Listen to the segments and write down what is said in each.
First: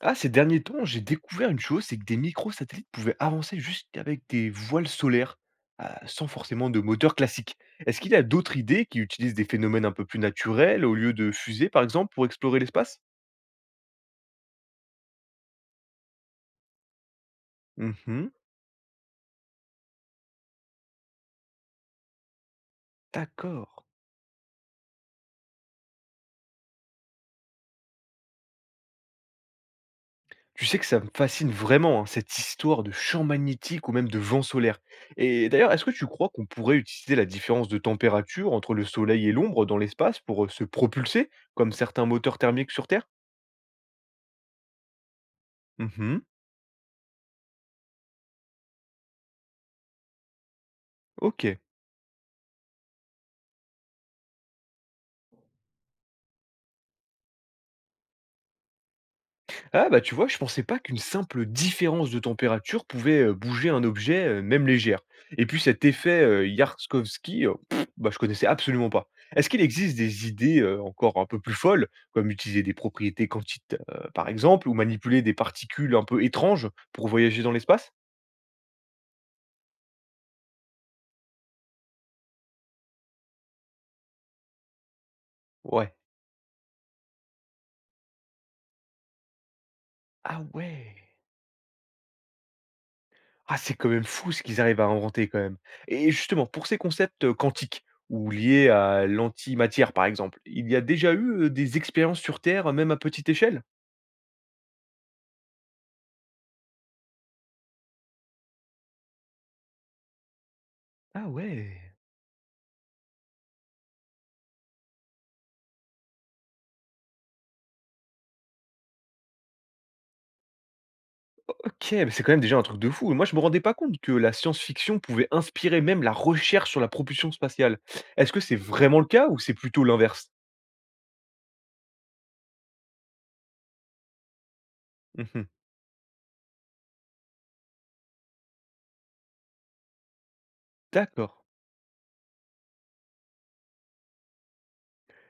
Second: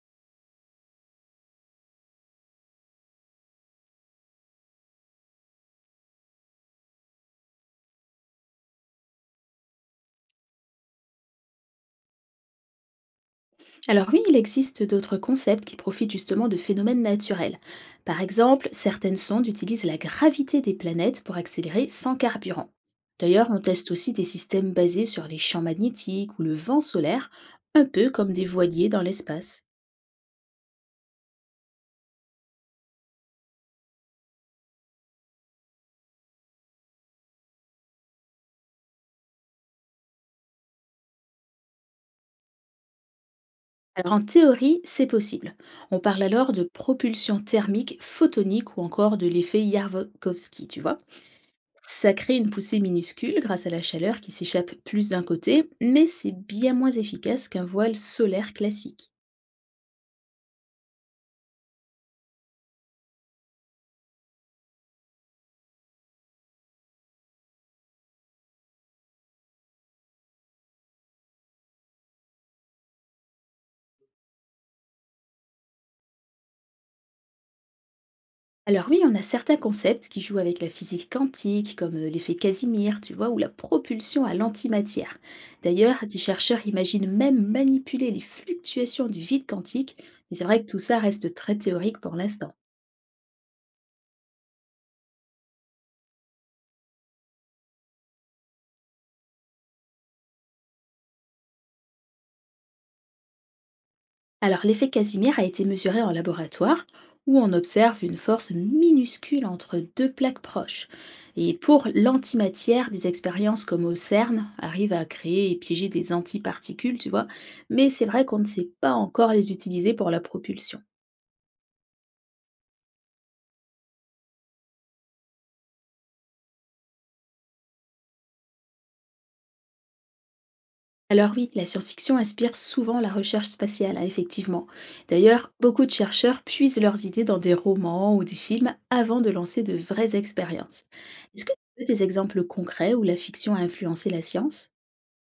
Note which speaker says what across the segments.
Speaker 1: Ah, ces derniers temps, j'ai découvert une chose, c'est que des microsatellites pouvaient avancer jusqu'avec des voiles solaires, sans forcément de moteur classique. Est-ce qu'il y a d'autres idées qui utilisent des phénomènes un peu plus naturels au lieu de fusées, par exemple, pour explorer l'espace?
Speaker 2: Alors oui, il existe d'autres concepts qui profitent justement de phénomènes naturels. Par
Speaker 1: Mhm.
Speaker 2: exemple, certaines sondes utilisent la gravité des planètes pour accélérer sans carburant. D'ailleurs, on
Speaker 1: D'accord.
Speaker 2: teste aussi des systèmes basés sur les champs magnétiques ou le vent solaire, un peu comme des voiliers dans l'espace.
Speaker 1: Tu sais que ça me fascine vraiment, hein, cette histoire de champ magnétique ou même de vent solaire. Et d'ailleurs, est-ce que tu crois qu'on pourrait utiliser la différence de température entre le soleil et l'ombre dans l'espace pour se propulser, comme certains moteurs thermiques sur Terre?
Speaker 2: Alors en théorie, c'est possible. On
Speaker 1: Mhm.
Speaker 2: parle alors de propulsion thermique photonique ou encore de l'effet Yarkovsky, tu vois.
Speaker 1: Ok.
Speaker 2: Ça crée une poussée minuscule grâce à la chaleur qui s'échappe plus d'un côté, mais c'est bien moins efficace qu'un voile solaire classique.
Speaker 1: Ah bah tu vois, je pensais pas qu'une simple différence de température pouvait bouger un objet, même légère. Et puis cet effet Yarkovsky, bah, je connaissais absolument pas. Est-ce qu'il existe des idées encore un peu plus folles, comme utiliser des propriétés quantiques par exemple, ou manipuler des particules un peu étranges pour voyager dans l'espace?
Speaker 2: Alors oui, on a certains concepts qui jouent avec la physique quantique, comme l'effet Casimir, tu vois, ou la propulsion à l'antimatière.
Speaker 1: Ouais.
Speaker 2: D'ailleurs, des chercheurs imaginent même manipuler les fluctuations du vide quantique, mais
Speaker 1: Ah
Speaker 2: c'est vrai que tout
Speaker 1: ouais.
Speaker 2: ça reste très théorique pour l'instant.
Speaker 1: Ah, c'est quand même fou ce qu'ils arrivent à inventer quand même. Et justement, pour ces concepts, quantiques ou liés à l'antimatière, par exemple, il y a déjà eu, des expériences sur Terre, même à petite échelle?
Speaker 2: Alors, l'effet Casimir a été mesuré en laboratoire où on observe une force minuscule entre deux plaques proches.
Speaker 1: Ah
Speaker 2: Et
Speaker 1: ouais!
Speaker 2: pour l'antimatière, des expériences comme au CERN arrivent à créer et piéger des antiparticules, tu vois, mais c'est vrai qu'on ne sait pas encore les utiliser pour la propulsion.
Speaker 1: OK, mais c'est quand même déjà un truc de fou. Moi, je me rendais pas compte que la science-fiction pouvait inspirer même la recherche sur la propulsion spatiale. Est-ce que c'est vraiment le cas ou c'est plutôt l'inverse?
Speaker 2: Alors oui, la science-fiction inspire souvent la recherche spatiale, hein, effectivement.
Speaker 1: Mmh.
Speaker 2: D'ailleurs, beaucoup de chercheurs puisent leurs idées dans des romans ou des films avant de lancer de vraies expériences.
Speaker 1: D'accord.
Speaker 2: Est-ce que tu veux des exemples concrets où la fiction a influencé la science?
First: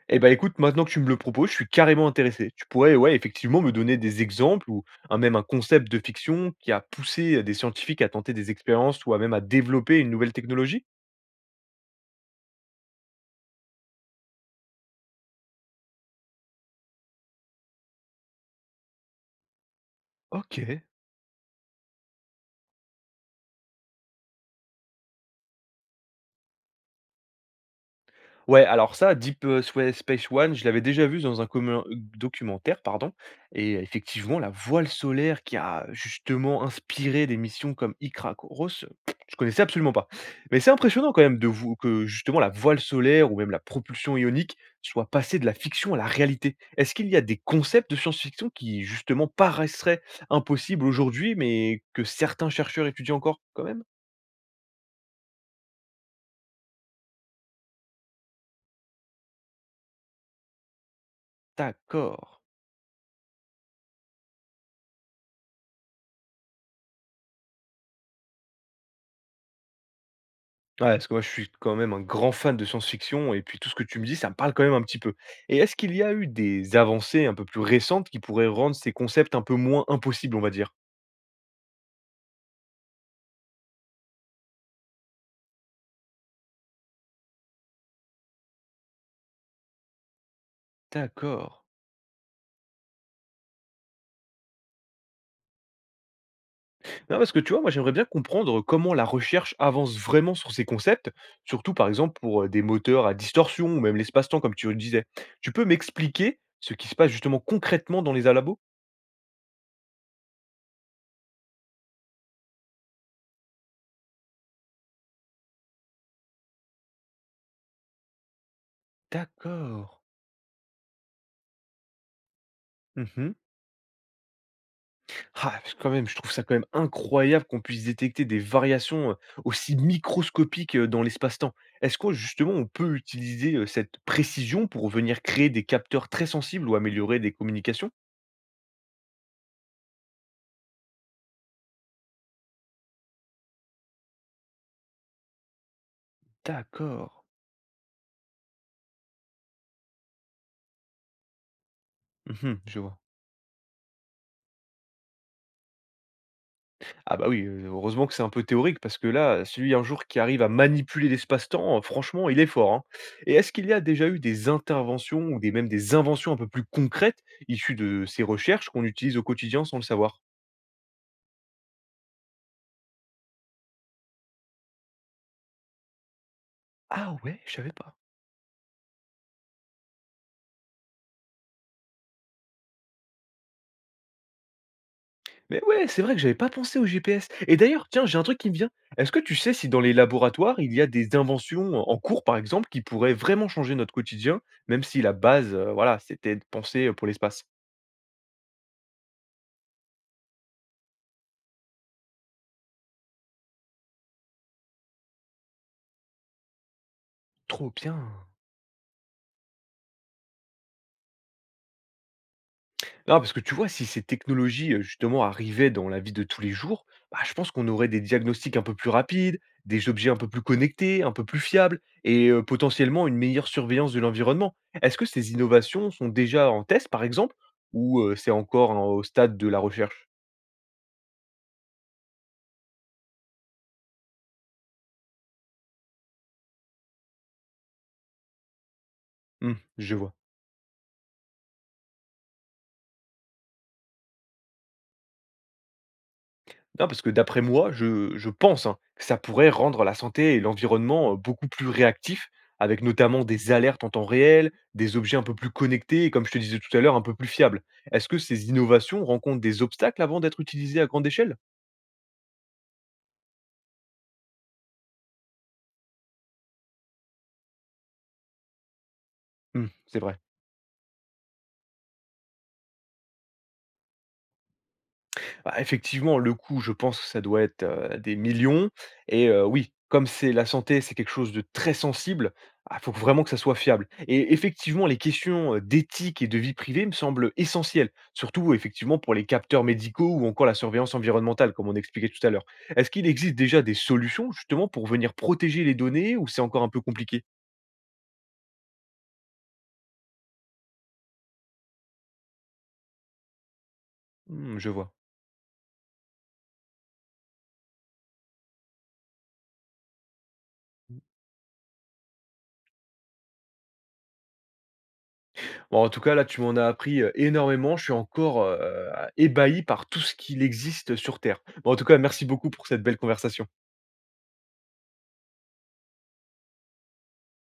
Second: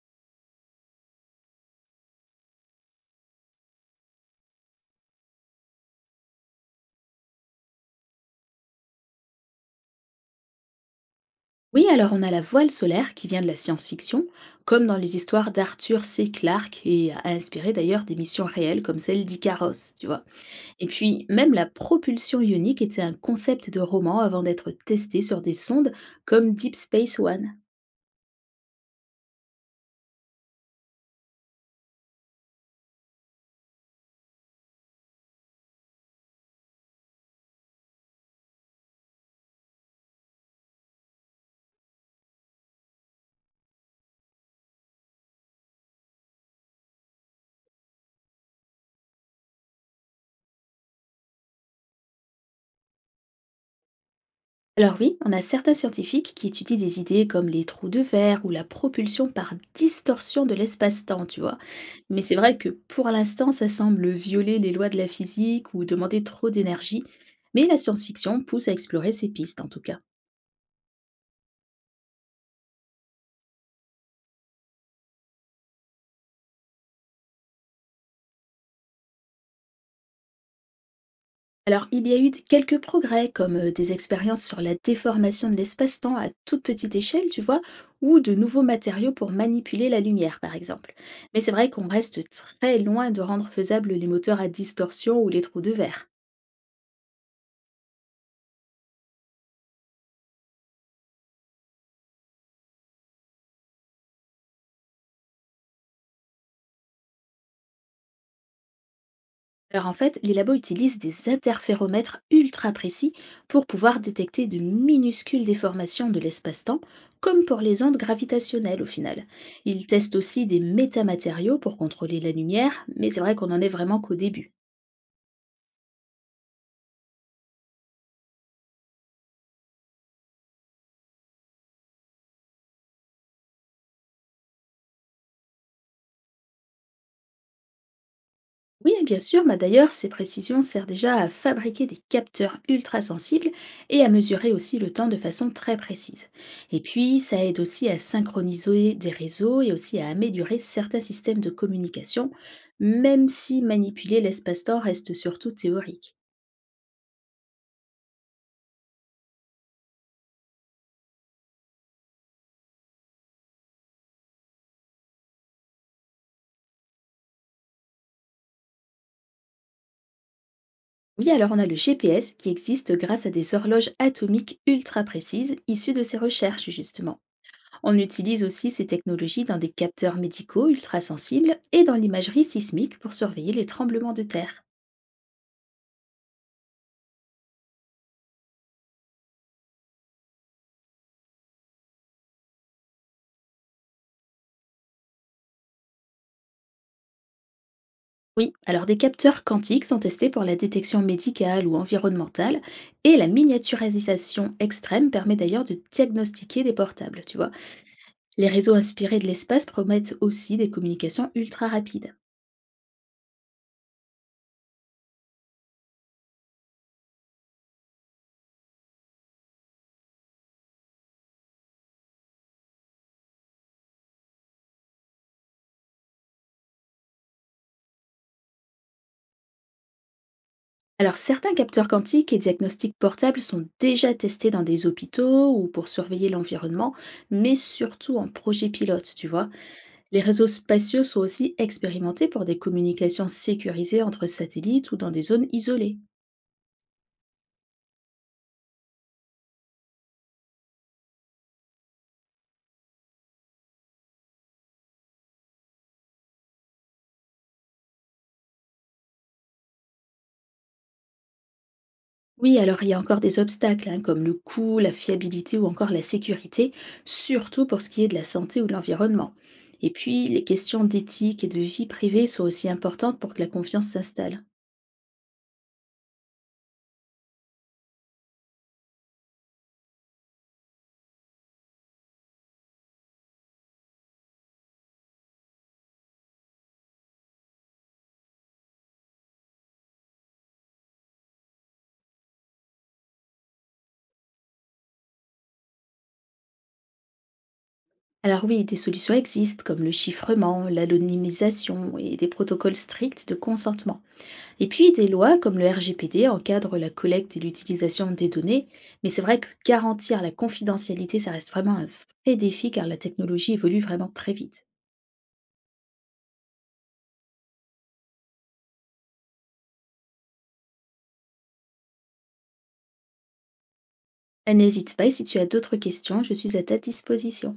Speaker 1: Eh ben écoute, maintenant que tu me le proposes, je suis carrément intéressé. Tu pourrais, ouais, effectivement, me donner des exemples ou un même un concept de fiction qui a poussé des scientifiques à tenter des expériences ou à même à développer une nouvelle technologie?
Speaker 2: Oui, alors on a la voile solaire qui vient de la science-fiction, comme dans les histoires d'Arthur C. Clarke et a inspiré d'ailleurs des missions réelles comme celle d'Icaros, tu vois.
Speaker 1: OK.
Speaker 2: Et puis, même la propulsion ionique était un concept de roman avant d'être testé sur des sondes comme Deep Space One.
Speaker 1: Ouais, alors ça, Deep, Swa Space One, je l'avais déjà vu dans un commun documentaire, pardon, et effectivement, la voile solaire qui a justement inspiré des missions comme Icarus, je connaissais absolument pas. Mais c'est impressionnant quand même de vous que justement la voile solaire ou même la propulsion ionique soit passée de la fiction à la réalité. Est-ce qu'il y a des concepts de science-fiction qui justement paraisseraient impossibles aujourd'hui, mais que certains chercheurs étudient encore quand même?
Speaker 2: Alors oui, on a certains scientifiques qui étudient des idées comme les trous de verre ou la propulsion par distorsion de l'espace-temps, tu vois.
Speaker 1: D'accord.
Speaker 2: Mais c'est vrai que pour l'instant, ça semble violer les lois de la physique ou demander trop d'énergie. Mais la science-fiction pousse à explorer ces pistes en tout cas.
Speaker 1: Ouais, parce que moi, je suis quand même un grand fan de science-fiction et puis tout ce que tu me dis, ça me parle quand même un petit peu. Et est-ce qu'il y a eu des avancées un peu plus récentes qui pourraient rendre ces concepts un peu moins impossibles, on va dire?
Speaker 2: Alors il y a eu quelques progrès comme des expériences sur la déformation de l'espace-temps à toute petite échelle, tu vois, ou de nouveaux matériaux pour manipuler la lumière par exemple. Mais c'est
Speaker 1: D'accord.
Speaker 2: vrai qu'on reste très loin de rendre faisables les moteurs à distorsion ou les trous de verre.
Speaker 1: Non, parce que tu vois, moi, j'aimerais bien comprendre comment la recherche avance vraiment sur ces concepts, surtout par exemple pour des moteurs à distorsion ou même l'espace-temps, comme tu le disais. Tu peux m'expliquer ce qui se passe justement concrètement dans les alabos?
Speaker 2: Alors en fait, les labos utilisent des interféromètres ultra précis pour pouvoir détecter de minuscules déformations de l'espace-temps, comme pour les ondes gravitationnelles au final. Ils
Speaker 1: D'accord.
Speaker 2: testent aussi des métamatériaux pour contrôler la lumière, mais c'est vrai qu'on n'en est vraiment qu'au début.
Speaker 1: Ah, parce que quand même, je trouve ça quand même incroyable qu'on puisse détecter des variations, aussi microscopiques, dans l'espace-temps. Est-ce que justement on peut utiliser, cette précision pour venir créer des capteurs très sensibles ou améliorer des communications?
Speaker 2: Oui, bien sûr, mais d'ailleurs, ces précisions servent déjà à fabriquer des capteurs ultra sensibles et à mesurer aussi le temps de façon très précise. Et
Speaker 1: D'accord.
Speaker 2: puis, ça aide aussi à synchroniser des réseaux et aussi à améliorer certains systèmes de communication,
Speaker 1: Mmh, je vois.
Speaker 2: même si manipuler l'espace-temps reste surtout théorique.
Speaker 1: Ah bah, oui, heureusement que c'est un peu théorique parce que là, celui un jour qui arrive à manipuler l'espace-temps, franchement, il est fort, hein. Et est-ce qu'il y a déjà eu des interventions ou des même des inventions un peu plus concrètes, issues de ces recherches qu'on utilise au quotidien sans le savoir?
Speaker 2: Oui, alors on a le GPS qui existe grâce à des horloges atomiques ultra précises issues de ces recherches,
Speaker 1: Ah
Speaker 2: justement.
Speaker 1: ouais, je savais pas.
Speaker 2: On utilise aussi ces technologies dans des capteurs médicaux ultrasensibles et dans l'imagerie sismique pour surveiller les tremblements de terre.
Speaker 1: Mais ouais, c'est vrai que j'avais pas pensé au GPS. Et d'ailleurs, tiens, j'ai un truc qui me vient. Est-ce que tu sais si dans les laboratoires, il y a des inventions en cours, par exemple, qui pourraient vraiment changer notre quotidien, même si la base, voilà, c'était de penser pour l'espace?
Speaker 2: Oui, alors des capteurs quantiques sont testés pour la détection médicale ou environnementale et la miniaturisation extrême permet d'ailleurs de diagnostiquer des portables, tu vois.
Speaker 1: Trop bien.
Speaker 2: Les réseaux inspirés de l'espace promettent aussi des communications ultra rapides.
Speaker 1: Non, parce que tu vois, si ces technologies, justement arrivaient dans la vie de tous les jours, bah, je pense qu'on aurait des diagnostics un peu plus rapides, des objets un peu plus connectés, un peu plus fiables et potentiellement une meilleure surveillance de l'environnement. Est-ce que ces innovations sont déjà en test, par exemple? Ou c'est encore en au stade de la recherche?
Speaker 2: Alors, certains capteurs quantiques et diagnostics portables sont déjà testés dans des hôpitaux ou pour surveiller l'environnement, mais surtout en projet pilote, tu vois.
Speaker 1: Mmh, je vois.
Speaker 2: Les réseaux spatiaux sont aussi expérimentés pour des communications sécurisées entre satellites ou dans des zones isolées.
Speaker 1: Non, parce que d'après moi, je pense, hein, que ça pourrait rendre la santé et l'environnement, beaucoup plus réactifs, avec notamment des alertes en temps réel, des objets un peu plus connectés et comme je te disais tout à l'heure, un peu plus fiables. Est-ce que ces innovations rencontrent des obstacles avant d'être utilisées à grande échelle?
Speaker 2: Oui, alors il y a encore des obstacles, hein, comme le coût, la fiabilité ou encore la sécurité, surtout pour ce qui est de la santé ou de l'environnement.
Speaker 1: Mmh,
Speaker 2: Et
Speaker 1: c'est vrai.
Speaker 2: puis, les questions d'éthique et de vie privée sont aussi importantes pour que la confiance s'installe.
Speaker 1: Bah, effectivement, le coût, je pense que ça doit être, des millions et oui, comme c'est la santé, c'est quelque chose de très sensible. Il faut vraiment que ça soit fiable et effectivement, les questions, d'éthique et de vie privée me semblent essentielles, surtout effectivement pour les capteurs médicaux ou encore la surveillance environnementale, comme on expliquait tout à l'heure. Est-ce qu'il existe déjà des solutions justement pour venir protéger les données ou c'est encore un peu compliqué?
Speaker 2: Alors oui, des solutions existent comme le chiffrement, l'anonymisation et des protocoles stricts de consentement.
Speaker 1: Mmh,
Speaker 2: Et
Speaker 1: je
Speaker 2: puis
Speaker 1: vois.
Speaker 2: des lois comme le RGPD encadrent la collecte et l'utilisation des données, mais c'est vrai que garantir la confidentialité, ça reste vraiment un vrai défi car la technologie évolue vraiment très vite.
Speaker 1: Bon, en tout cas, là, tu m'en as appris énormément. Je suis encore ébahi par tout ce qu'il existe sur Terre. Bon, en tout cas, merci beaucoup pour cette belle conversation.
Speaker 2: N'hésite pas, et si tu as d'autres questions, je suis à ta disposition.